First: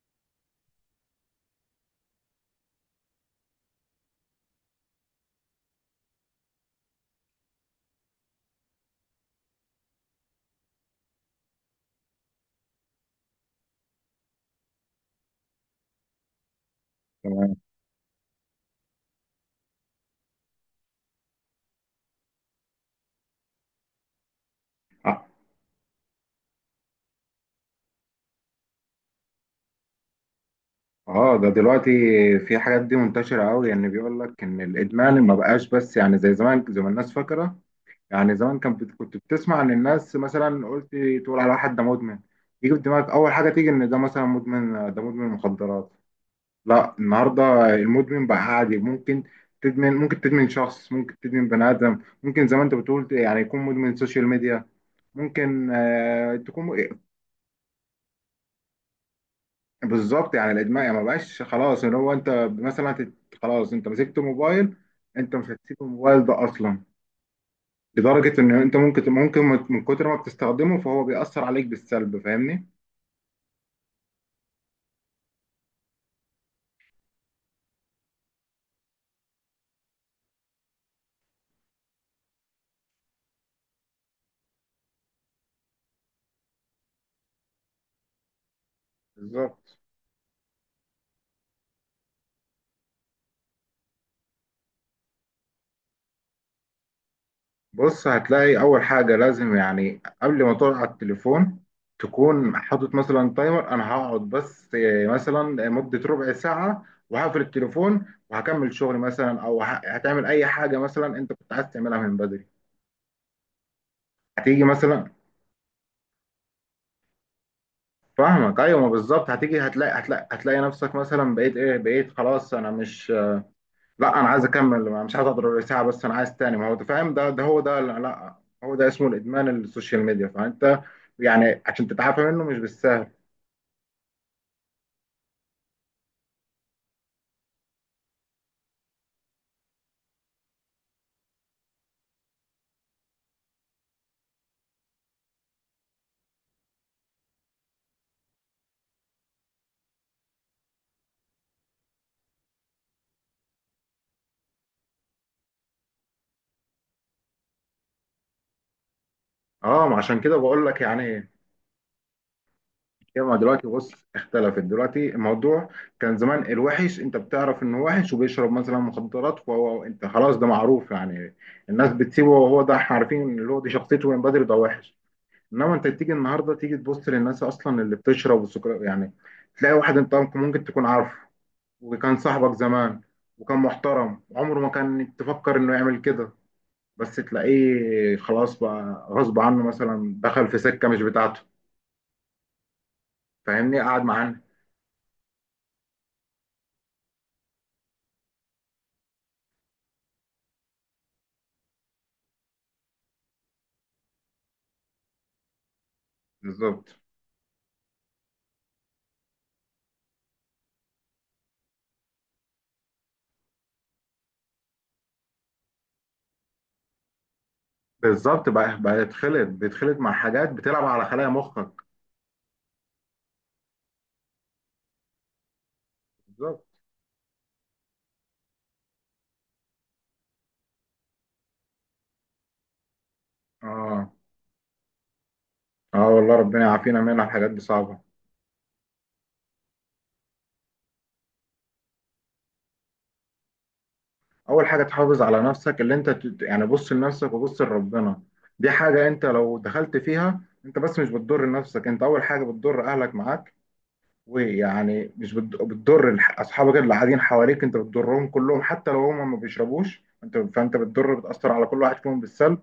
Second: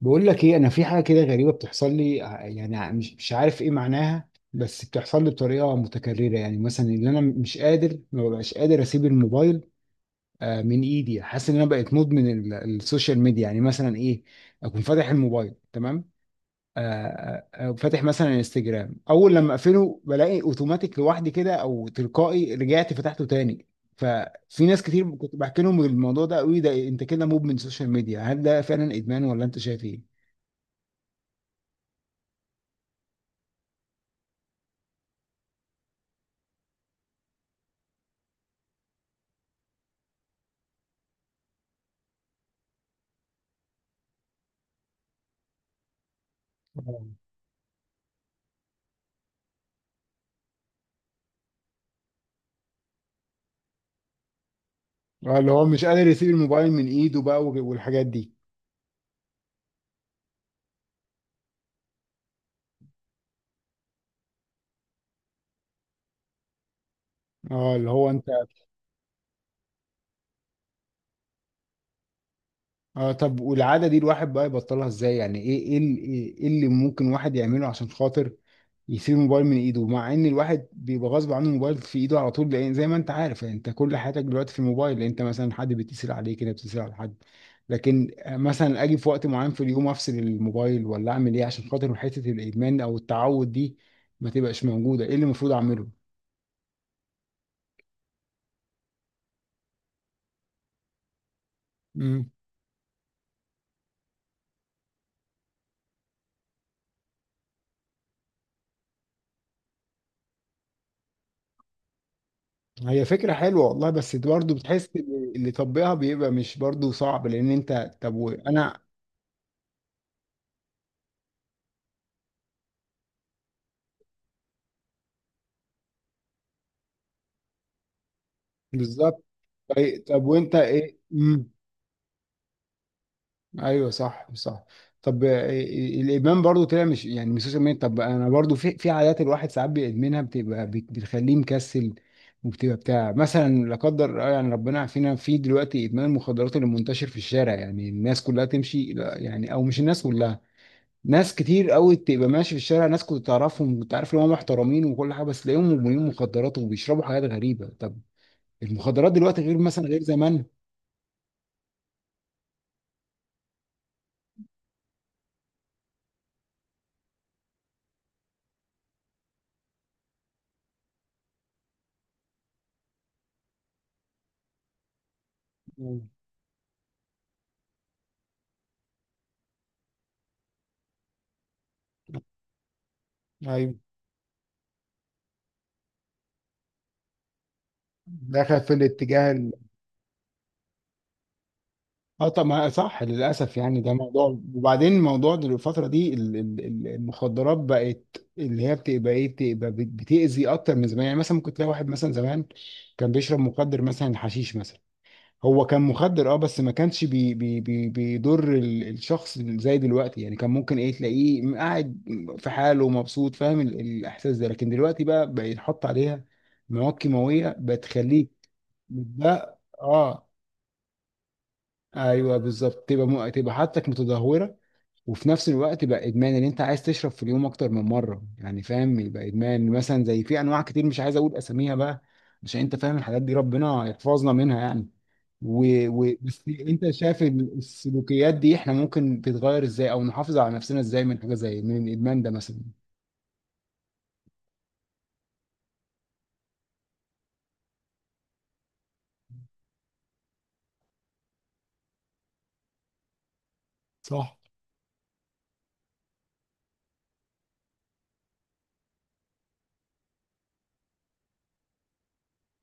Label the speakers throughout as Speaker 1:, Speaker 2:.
Speaker 1: بقول لك ايه، انا في حاجه كده غريبه بتحصل لي مش عارف ايه معناها، بس بتحصل لي بطريقه متكرره. يعني مثلا، ان انا مش قادر، ما ببقاش قادر اسيب الموبايل من ايدي. حاسس ان انا بقيت مدمن السوشيال ميديا. يعني مثلا ايه؟ اكون فاتح الموبايل تمام. آه،
Speaker 2: تمام.
Speaker 1: فاتح مثلا انستجرام، اول لما اقفله بلاقي اوتوماتيك لوحدي كده او تلقائي رجعت فتحته تاني. ففي ناس كتير
Speaker 2: اه.
Speaker 1: كنت بحكي لهم الموضوع ده، قوي ده انت كده مدمن سوشيال ميديا. هل ده فعلا ادمان ولا انت شايف
Speaker 2: آه، ده دلوقتي في حاجات دي منتشرة قوي، يعني بيقول لك ان الادمان ما بقاش، بس يعني زي زمان زي ما الناس فاكرة. يعني زمان كان كنت بتسمع ان الناس مثلا قلت تقول على واحد ده مدمن، يجي في دماغك اول حاجة تيجي ان ده مثلا مدمن، ده مدمن مخدرات. لا،
Speaker 1: ايه؟
Speaker 2: النهاردة المدمن بقى عادي، ممكن تدمن، ممكن تدمن شخص، ممكن تدمن بني ادم، ممكن زي ما انت بتقول يعني يكون مدمن سوشيال ميديا،
Speaker 1: اه، اللي هو
Speaker 2: ممكن
Speaker 1: مش قادر يسيب الموبايل
Speaker 2: تكون.
Speaker 1: من ايده بقى والحاجات دي.
Speaker 2: بالظبط يعني الادمان يعني ما بقاش خلاص، ان هو انت مثلا خلاص انت مسكت موبايل، انت مش هتسيب الموبايل ده اصلا،
Speaker 1: اه اللي هو انت.
Speaker 2: لدرجه ان انت ممكن من كتر ما بتستخدمه فهو بيأثر عليك بالسلب، فاهمني؟
Speaker 1: اه طب، والعادة دي الواحد بقى يبطلها ازاي؟ يعني ايه ايه ال- ايه إيه اللي ممكن واحد يعمله عشان خاطر يسيب الموبايل من ايده، مع ان الواحد بيبقى غصب عنه الموبايل في ايده على طول، لان زي ما انت عارف يعني انت كل حياتك دلوقتي في الموبايل، لان انت مثلا حد بيتصل عليك كده، بتتصل على حد. لكن مثلا اجي في وقت معين في
Speaker 2: بالظبط.
Speaker 1: اليوم افصل الموبايل ولا اعمل ايه عشان خاطر حتة الادمان او التعود دي ما تبقاش موجودة؟ ايه اللي المفروض اعمله؟
Speaker 2: بص، هتلاقي اول حاجه لازم يعني قبل ما تقعد على التليفون تكون حاطط مثلا تايمر، انا هقعد بس مثلا مده ربع ساعه وهقفل التليفون وهكمل شغل مثلا، او هتعمل اي حاجه مثلا انت كنت عايز تعملها من بدري.
Speaker 1: هي فكرة حلوة والله، بس برضه
Speaker 2: هتيجي
Speaker 1: بتحس
Speaker 2: مثلا،
Speaker 1: إن اللي طبقها بيبقى، مش برضه صعب؟ لأن أنت طب
Speaker 2: فاهمك.
Speaker 1: وأنا.
Speaker 2: ايوه، ما بالظبط هتيجي هتلاقي، نفسك مثلا بقيت ايه، بقيت خلاص، انا مش، لا انا عايز اكمل، مش عايز اضرب ساعه بس انا عايز تاني. ما هو أنت فاهم، ده هو ده. لا لا، هو ده اسمه
Speaker 1: بالظبط.
Speaker 2: الادمان السوشيال
Speaker 1: طيب،
Speaker 2: ميديا،
Speaker 1: وأنت
Speaker 2: فانت
Speaker 1: إيه؟ مم.
Speaker 2: يعني عشان تتعافى منه مش بالسهل.
Speaker 1: أيوه صح، صح. طب إيه، الإدمان برضه طلع مش، يعني مش سوشيال ميديا. طب أنا برضه في عادات الواحد ساعات بيدمنها، بتبقى بتخليه مكسل. وبتبقى بتاع مثلا، لا قدر يعني ربنا يعافينا، في دلوقتي إدمان المخدرات اللي منتشر في الشارع. يعني الناس كلها تمشي، لا، يعني أو مش الناس كلها. ناس كتير قوي تبقى ماشي في الشارع، ناس كنت تعرفهم، كنت عارف ان هم محترمين وكل حاجه، بس تلاقيهم مدمنين مخدرات وبيشربوا حاجات غريبه. طب المخدرات دلوقتي غير مثلا،
Speaker 2: اه، ما
Speaker 1: غير
Speaker 2: عشان كده
Speaker 1: زمان.
Speaker 2: بقول لك يعني ايه. هي ما دلوقتي بص اختلفت دلوقتي الموضوع. كان زمان الوحش انت بتعرف انه وحش وبيشرب مثلا مخدرات، وهو انت خلاص ده معروف، يعني الناس بتسيبه، وهو ده احنا عارفين اللي هو دي شخصيته من بدري، ده وحش. انما انت
Speaker 1: مم.
Speaker 2: تيجي النهارده تيجي تبص للناس اصلا اللي بتشرب والسكر يعني، تلاقي واحد انت ممكن تكون عارفه، وكان صاحبك زمان، وكان
Speaker 1: ايوه،
Speaker 2: محترم، عمره ما كان تفكر انه يعمل كده، بس تلاقيه خلاص
Speaker 1: دخلت في
Speaker 2: بقى
Speaker 1: الاتجاه
Speaker 2: غصب عنه مثلا دخل في سكه مش بتاعته.
Speaker 1: اه طب، ما صح، للاسف يعني
Speaker 2: فاهمني؟
Speaker 1: ده
Speaker 2: قعد
Speaker 1: موضوع.
Speaker 2: معانا.
Speaker 1: وبعدين الموضوع الفتره دي المخدرات بقت اللي هي بتبقى ايه، بتبقى بتاذي اكتر من زمان. يعني مثلا ممكن تلاقي واحد مثلا زمان كان بيشرب مخدر، مثلا حشيش مثلا. هو كان مخدر اه، بس ما
Speaker 2: بالظبط
Speaker 1: كانش بي بي بي بيضر الشخص زي دلوقتي. يعني كان ممكن ايه، تلاقيه قاعد في حاله مبسوط، فاهم الاحساس ده. لكن دلوقتي بقى، يتحط عليها مواد كيماويه بتخليك
Speaker 2: بالظبط بقى بقى يتخلط
Speaker 1: ده
Speaker 2: بيتخلط مع
Speaker 1: اه
Speaker 2: حاجات بتلعب على خلايا مخك.
Speaker 1: ايوه بالظبط، تبقى تبقى حالتك متدهوره. وفي نفس الوقت بقى ادمان، ان انت
Speaker 2: بالظبط.
Speaker 1: عايز تشرب في اليوم اكتر من مره. يعني فاهم، يبقى ادمان مثلا، زي في انواع كتير مش عايز اقول اساميها بقى، عشان انت فاهم الحاجات دي، ربنا
Speaker 2: اه،
Speaker 1: يحفظنا منها يعني.
Speaker 2: اه، والله
Speaker 1: بس
Speaker 2: ربنا
Speaker 1: انت
Speaker 2: يعافينا
Speaker 1: شايف
Speaker 2: منها، الحاجات دي صعبه.
Speaker 1: السلوكيات دي احنا ممكن تتغير ازاي، او نحافظ على نفسنا ازاي من حاجه زي من الادمان ده مثلا؟
Speaker 2: اول حاجه تحافظ على نفسك، اللي انت يعني بص لنفسك وبص لربنا. دي حاجه انت لو دخلت فيها انت بس مش بتضر نفسك انت، اول حاجه بتضر اهلك معاك،
Speaker 1: صح.
Speaker 2: ويعني مش بت- بتضر اصحابك اللي قاعدين حواليك، انت بتضرهم كلهم، حتى لو هم ما بيشربوش انت، فانت بتضر بتاثر على كل واحد فيهم بالسلب.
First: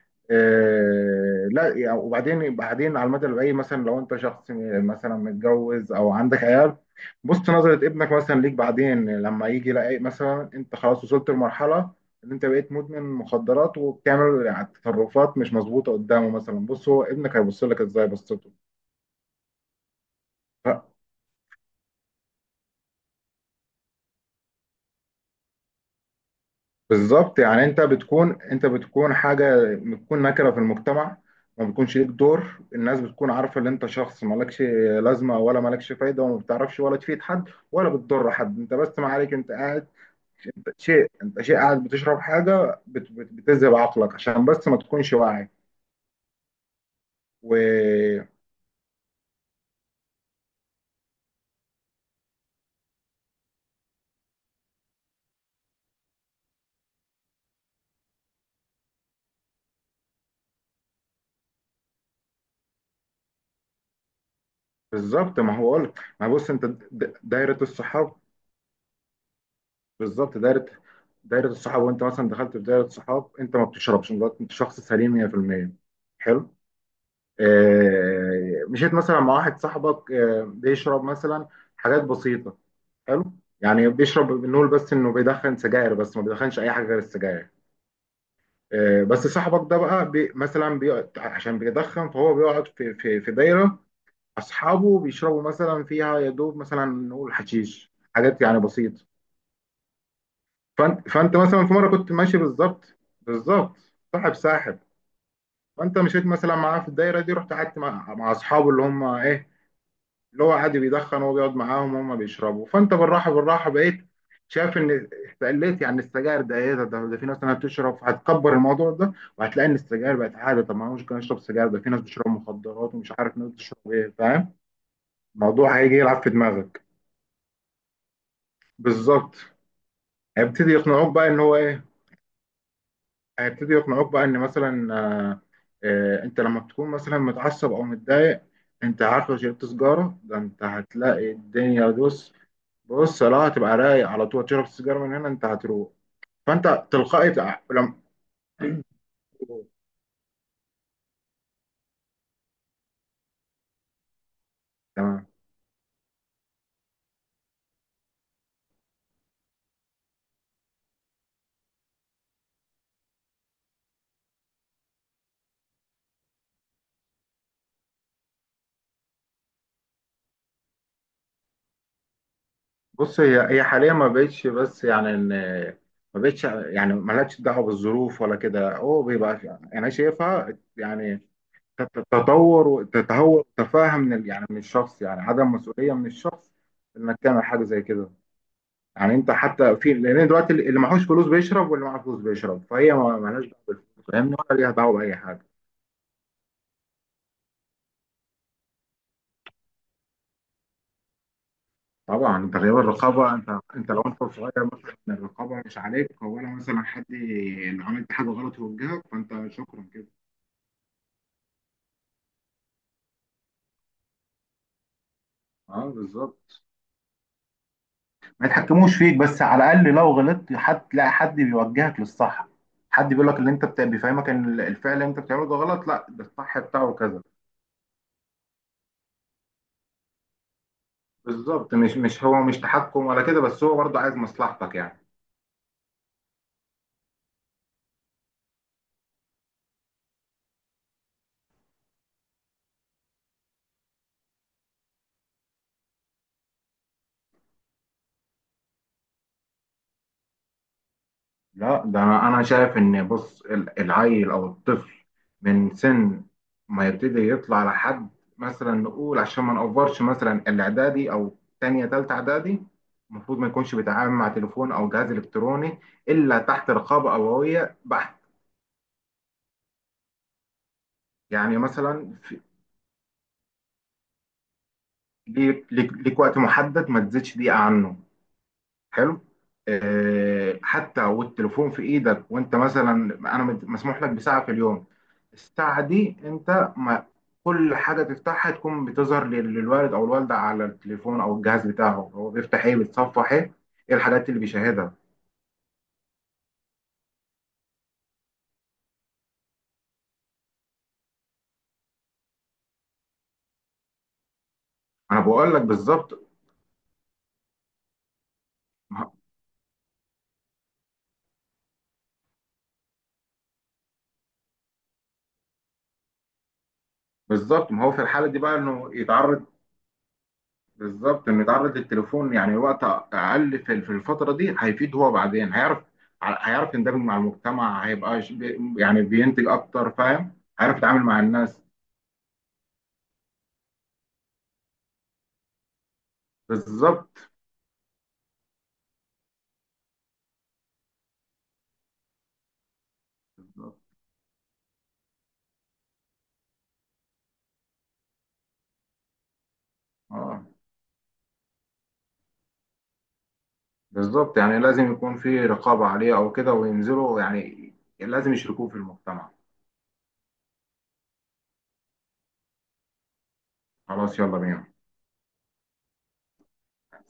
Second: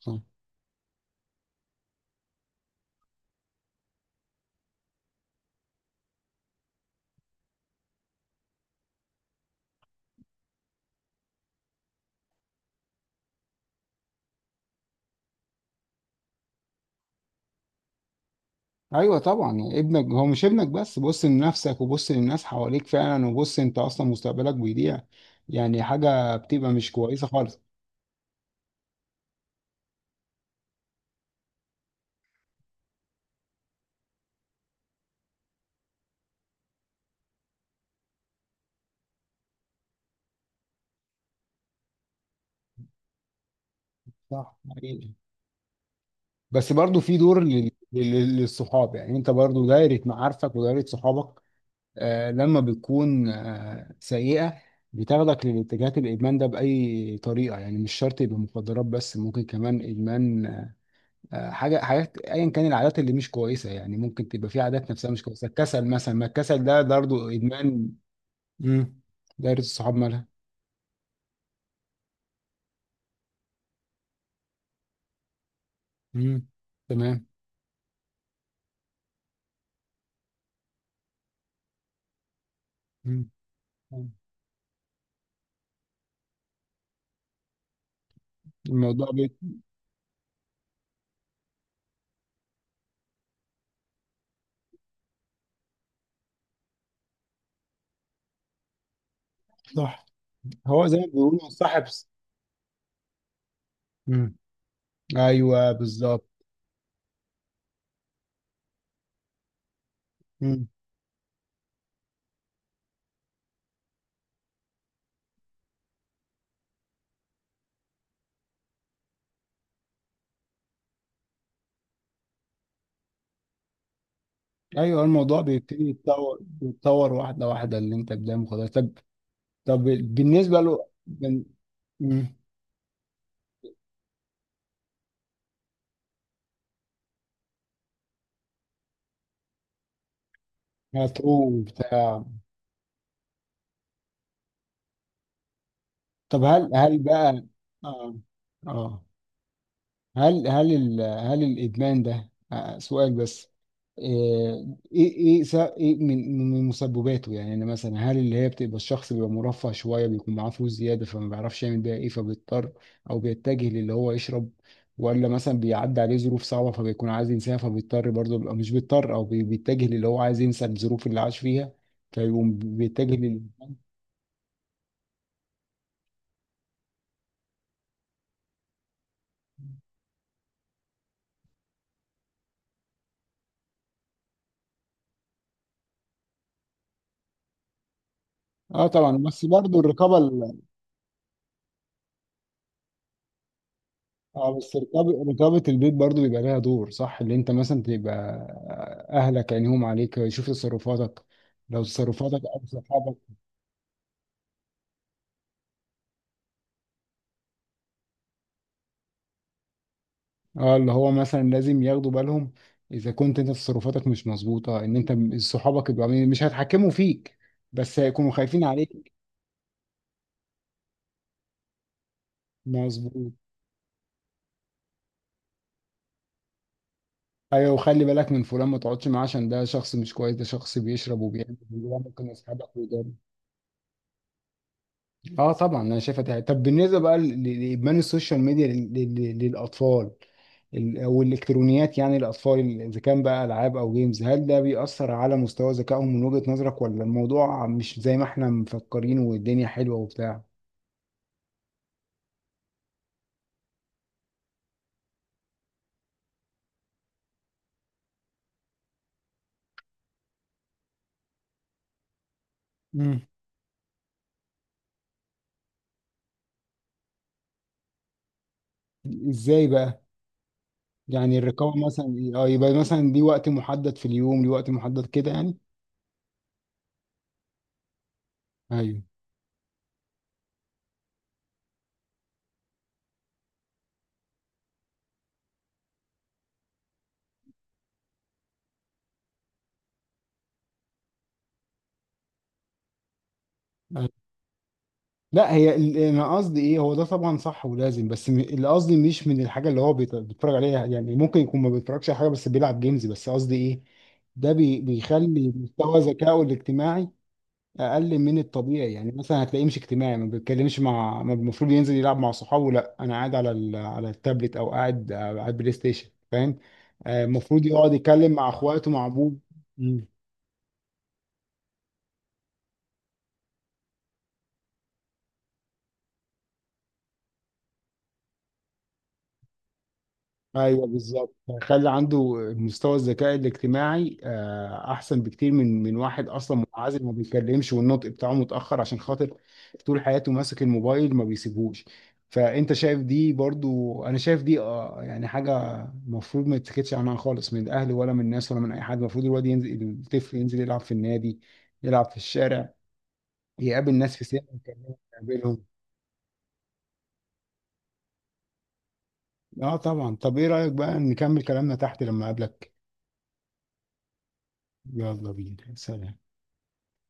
Speaker 1: صح.
Speaker 2: آه، لا يعني، وبعدين على المدى البعيد مثلا لو انت شخص مثلا متجوز او عندك عيال، بص نظرة ابنك مثلا ليك بعدين لما يجي يلاقي مثلا انت خلاص وصلت لمرحلة ان انت بقيت مدمن مخدرات وبتعمل يعني تصرفات مش مظبوطة قدامه، مثلا بص هو ابنك هيبص لك ازاي بصته.
Speaker 1: ايوه طبعا، يعني ابنك هو، مش ابنك بس، بص لنفسك وبص للناس حواليك فعلا، وبص انت اصلا مستقبلك بيضيع. يعني حاجه بتبقى مش كويسه
Speaker 2: بالظبط
Speaker 1: خالص.
Speaker 2: يعني انت بتكون حاجه، بتكون نكره في المجتمع، ما بتكونش ليك دور، الناس بتكون عارفه ان انت شخص مالكش لازمه ولا مالكش فايده، وما بتعرفش ولا تفيد حد ولا بتضر حد، انت بس ما عليك، انت قاعد، انت شيء قاعد بتشرب حاجه بت بت بتذهب عقلك عشان
Speaker 1: صح.
Speaker 2: بس ما تكونش واعي.
Speaker 1: بس برضو في دور
Speaker 2: وبالظبط،
Speaker 1: للصحاب، يعني انت برضو دايرة معارفك ودايرة صحابك، لما بتكون سيئة بتاخدك للاتجاهات الإدمان ده بأي طريقة. يعني مش شرط يبقى مخدرات، بس ممكن كمان إدمان. آه حاجة حاجات أيا كان، العادات اللي مش كويسة. يعني ممكن تبقى في عادات نفسها مش كويسة،
Speaker 2: ما هو
Speaker 1: الكسل
Speaker 2: قلت،
Speaker 1: مثلا، ما
Speaker 2: ما بص
Speaker 1: الكسل
Speaker 2: انت
Speaker 1: ده برضو
Speaker 2: دايره
Speaker 1: إدمان.
Speaker 2: الصحاب.
Speaker 1: مم. دايرة الصحاب مالها؟
Speaker 2: بالظبط دايره الصحاب، وانت مثلا دخلت في دايره صحاب انت ما بتشربش، انت شخص سليم 100%.
Speaker 1: مم.
Speaker 2: حلو.
Speaker 1: تمام.
Speaker 2: آه، مشيت مثلا مع واحد صاحبك بيشرب مثلا حاجات بسيطة. حلو.
Speaker 1: مم.
Speaker 2: يعني بيشرب، بنقول بس انه بيدخن سجاير، بس ما بيدخنش اي حاجة غير السجاير. آه،
Speaker 1: الموضوع
Speaker 2: بس صاحبك ده بقى مثلا بيقعد عشان بيدخن، فهو بيقعد في دايرة اصحابه بيشربوا مثلا فيها يا دوب مثلا نقول حشيش، حاجات يعني بسيطة.
Speaker 1: صح، هو زي ما
Speaker 2: فانت
Speaker 1: بيقولوا
Speaker 2: مثلا في
Speaker 1: صاحب.
Speaker 2: مرة كنت ماشي، بالظبط بالظبط. صاحب
Speaker 1: مم.
Speaker 2: ساحب،
Speaker 1: ايوه
Speaker 2: فانت مشيت
Speaker 1: بالظبط.
Speaker 2: مثلا معاه في الدايرة دي، رحت قعدت مع اصحابه اللي هم ايه، اللي هو
Speaker 1: مم.
Speaker 2: عادي بيدخن وهو بيقعد معاهم وهم بيشربوا، فانت بالراحه بالراحه بقيت شايف ان استقليت يعني السجاير، ده ايه ده، ده ده في ناس انا بتشرب، هتكبر الموضوع ده وهتلاقي ان السجاير بقت عاده، طب ما انا مش كان اشرب سجاير، ده في ناس بتشرب مخدرات ومش عارف ناس بتشرب ايه، فاهم.
Speaker 1: ايوه، الموضوع
Speaker 2: الموضوع
Speaker 1: بيبتدي
Speaker 2: هيجي يلعب في
Speaker 1: يتطور،
Speaker 2: دماغك.
Speaker 1: يتطور واحده واحده اللي انت قدامه خلاص. طب،
Speaker 2: بالظبط،
Speaker 1: طب بالنسبه
Speaker 2: هيبتدي
Speaker 1: له
Speaker 2: يقنعوك بقى ان هو ايه،
Speaker 1: مم.
Speaker 2: هيبتدي يقنعوك بقى ان مثلا انت لما بتكون مثلا متعصب او متضايق، انت عارف لو شربت سجاره ده، انت هتلاقي
Speaker 1: هتروح
Speaker 2: الدنيا،
Speaker 1: بتاع.
Speaker 2: بص بص، لا هتبقى رايق على طول، تشرب السيجاره من هنا انت هتروق.
Speaker 1: طب هل
Speaker 2: فانت
Speaker 1: هل
Speaker 2: تلقائي
Speaker 1: بقى.
Speaker 2: لما
Speaker 1: اه اه. هل الادمان ده، سؤال بس، آه، ايه
Speaker 2: تمام.
Speaker 1: ايه س- ايه من مسبباته؟ يعني أنا مثلا، هل اللي هي بتبقى الشخص بيبقى مرفه شويه، بيكون معاه فلوس زياده فما بيعرفش يعمل بيها ايه، فبيضطر او بيتجه للي هو يشرب؟ ولا مثلا بيعدي عليه ظروف صعبه فبيكون عايز ينساها، فبيضطر برضه، بيبقى مش بيضطر او بيتجه للي هو عايز ينسى الظروف اللي عاش فيها فيقوم بيتجه
Speaker 2: بص
Speaker 1: لل.
Speaker 2: هي هي حاليا ما بقتش، بس يعني ان ما بقتش يعني مالهاش دعوه بالظروف ولا كده، هو بيبقى انا شايفها يعني تتطور وتتهور، تفاهم يعني من الشخص، يعني عدم مسؤوليه من الشخص انك تعمل حاجه زي كده.
Speaker 1: اه
Speaker 2: يعني
Speaker 1: طبعا،
Speaker 2: انت
Speaker 1: بس
Speaker 2: حتى
Speaker 1: برضه
Speaker 2: في،
Speaker 1: الرقابه.
Speaker 2: لان دلوقتي اللي معهوش فلوس بيشرب واللي معاه فلوس بيشرب، فهي مالهاش دعوه بالفلوس، فاهمني؟
Speaker 1: اه،
Speaker 2: ولا ليها
Speaker 1: بس
Speaker 2: دعوه باي
Speaker 1: رقابة،
Speaker 2: حاجه.
Speaker 1: البيت برضو بيبقى لها دور، صح، اللي انت مثلا تبقى اهلك عينيهم عليك يشوف تصرفاتك، لو
Speaker 2: طبعا
Speaker 1: تصرفاتك
Speaker 2: انت
Speaker 1: او
Speaker 2: غياب
Speaker 1: صحابك.
Speaker 2: الرقابه، انت لو انت صغير مثلا الرقابه مش عليك، ولا مثلا حد لو عملت حاجه غلط يوجهك، فانت شكرا كده.
Speaker 1: اه اللي هو مثلا لازم ياخدوا بالهم، اذا كنت انت تصرفاتك مش مظبوطة، ان انت
Speaker 2: اه
Speaker 1: صحابك يبقوا مش
Speaker 2: بالظبط،
Speaker 1: هيتحكموا فيك، بس هيكونوا
Speaker 2: ما
Speaker 1: خايفين
Speaker 2: يتحكموش
Speaker 1: عليك.
Speaker 2: فيك بس على الاقل لو غلطت حد تلاقي حد بيوجهك للصح، حد بيقول
Speaker 1: مظبوط.
Speaker 2: لك اللي انت بيفهمك ان الفعل اللي انت بتعمله ده غلط، لا ده الصح بتاعه كذا.
Speaker 1: ايوه، وخلي بالك من فلان ما تقعدش معاه، عشان ده شخص مش كويس، ده شخص بيشرب وبيعمل،
Speaker 2: بالظبط، مش
Speaker 1: ده
Speaker 2: مش
Speaker 1: ممكن
Speaker 2: هو مش
Speaker 1: يسحبك.
Speaker 2: تحكم ولا كده، بس هو برضه عايز مصلحتك يعني.
Speaker 1: اه طبعا، انا شايفها دي حاجة. طب بالنسبه بقى لادمان السوشيال ميديا للاطفال، او الالكترونيات، يعني الاطفال اذا كان بقى العاب او جيمز، هل ده بيأثر على مستوى ذكائهم من وجهة نظرك، ولا الموضوع مش زي ما احنا مفكرين والدنيا حلوه وبتاع؟
Speaker 2: لا ده انا، أنا شايف ان بص العيل او الطفل من سن ما يبتدي يطلع لحد مثلا نقول عشان ما نقفرش مثلا الاعدادي او تانية تالتة اعدادي،
Speaker 1: مم.
Speaker 2: المفروض ما يكونش بيتعامل مع تليفون او جهاز الكتروني الا تحت رقابة ابوية بحت.
Speaker 1: ازاي بقى؟ يعني
Speaker 2: يعني
Speaker 1: الرقابه مثلا، اه يبقى مثلا ليه وقت محدد في اليوم، ليه وقت محدد كده يعني.
Speaker 2: ليك وقت محدد ما تزيدش دقيقة عنه.
Speaker 1: ايوه.
Speaker 2: حلو. آه، حتى والتليفون في ايدك وانت مثلا انا مسموح لك بساعه في اليوم، الساعه دي انت ما، كل حاجه تفتحها تكون بتظهر للوالد او الوالده على التليفون او الجهاز بتاعه، هو بيفتح ايه، بيتصفح ايه، ايه الحاجات اللي بيشاهدها.
Speaker 1: لا هي انا قصدي ايه، هو ده طبعا صح ولازم، بس اللي قصدي مش من الحاجه اللي هو بيتفرج عليها، يعني ممكن يكون ما بيتفرجش على حاجه بس بيلعب جيمز، بس قصدي ايه، ده
Speaker 2: انا
Speaker 1: بيخلي
Speaker 2: بقول لك
Speaker 1: مستوى
Speaker 2: بالظبط.
Speaker 1: ذكائه الاجتماعي اقل من الطبيعي. يعني
Speaker 2: ما-
Speaker 1: مثلا هتلاقيه مش اجتماعي، ما بيتكلمش مع، ما المفروض ينزل يلعب مع صحابه، لا انا قاعد على على التابلت او قاعد على البلاي ستيشن، فاهم؟ المفروض
Speaker 2: بالظبط ما
Speaker 1: يقعد
Speaker 2: هو في الحاله
Speaker 1: يتكلم
Speaker 2: دي
Speaker 1: مع
Speaker 2: بقى
Speaker 1: اخواته،
Speaker 2: انه
Speaker 1: مع ابوه.
Speaker 2: يتعرض، بالظبط انه يتعرض للتليفون يعني وقت اقل في الفتره دي هيفيد، هو بعدين هيعرف، يندمج مع المجتمع، هيبقى يعني بينتج اكتر فاهم. هيعرف
Speaker 1: ايوه
Speaker 2: يتعامل مع
Speaker 1: بالظبط،
Speaker 2: الناس
Speaker 1: هيخلي عنده مستوى الذكاء الاجتماعي احسن بكتير من واحد اصلا منعزل، ما
Speaker 2: بالظبط.
Speaker 1: بيتكلمش والنطق بتاعه متاخر، عشان خاطر طول حياته ماسك الموبايل ما بيسيبهوش. فانت شايف دي، برضو انا شايف دي يعني حاجه المفروض ما يتسكتش عنها خالص، من الاهل ولا من الناس ولا من اي حد. المفروض الواد ينزل، الطفل
Speaker 2: اه
Speaker 1: ينزل يلعب في النادي، يلعب في الشارع، يقابل ناس في
Speaker 2: بالظبط،
Speaker 1: سنه
Speaker 2: يعني لازم
Speaker 1: يكلمهم،
Speaker 2: يكون في
Speaker 1: يقابلهم.
Speaker 2: رقابه عليه او كده وينزلوا يعني، لازم يشركوه في المجتمع.
Speaker 1: اه طبعا. طب ايه رايك بقى نكمل كلامنا تحت لما اقابلك؟
Speaker 2: خلاص، يلا بينا.
Speaker 1: يلا بينا، سلام.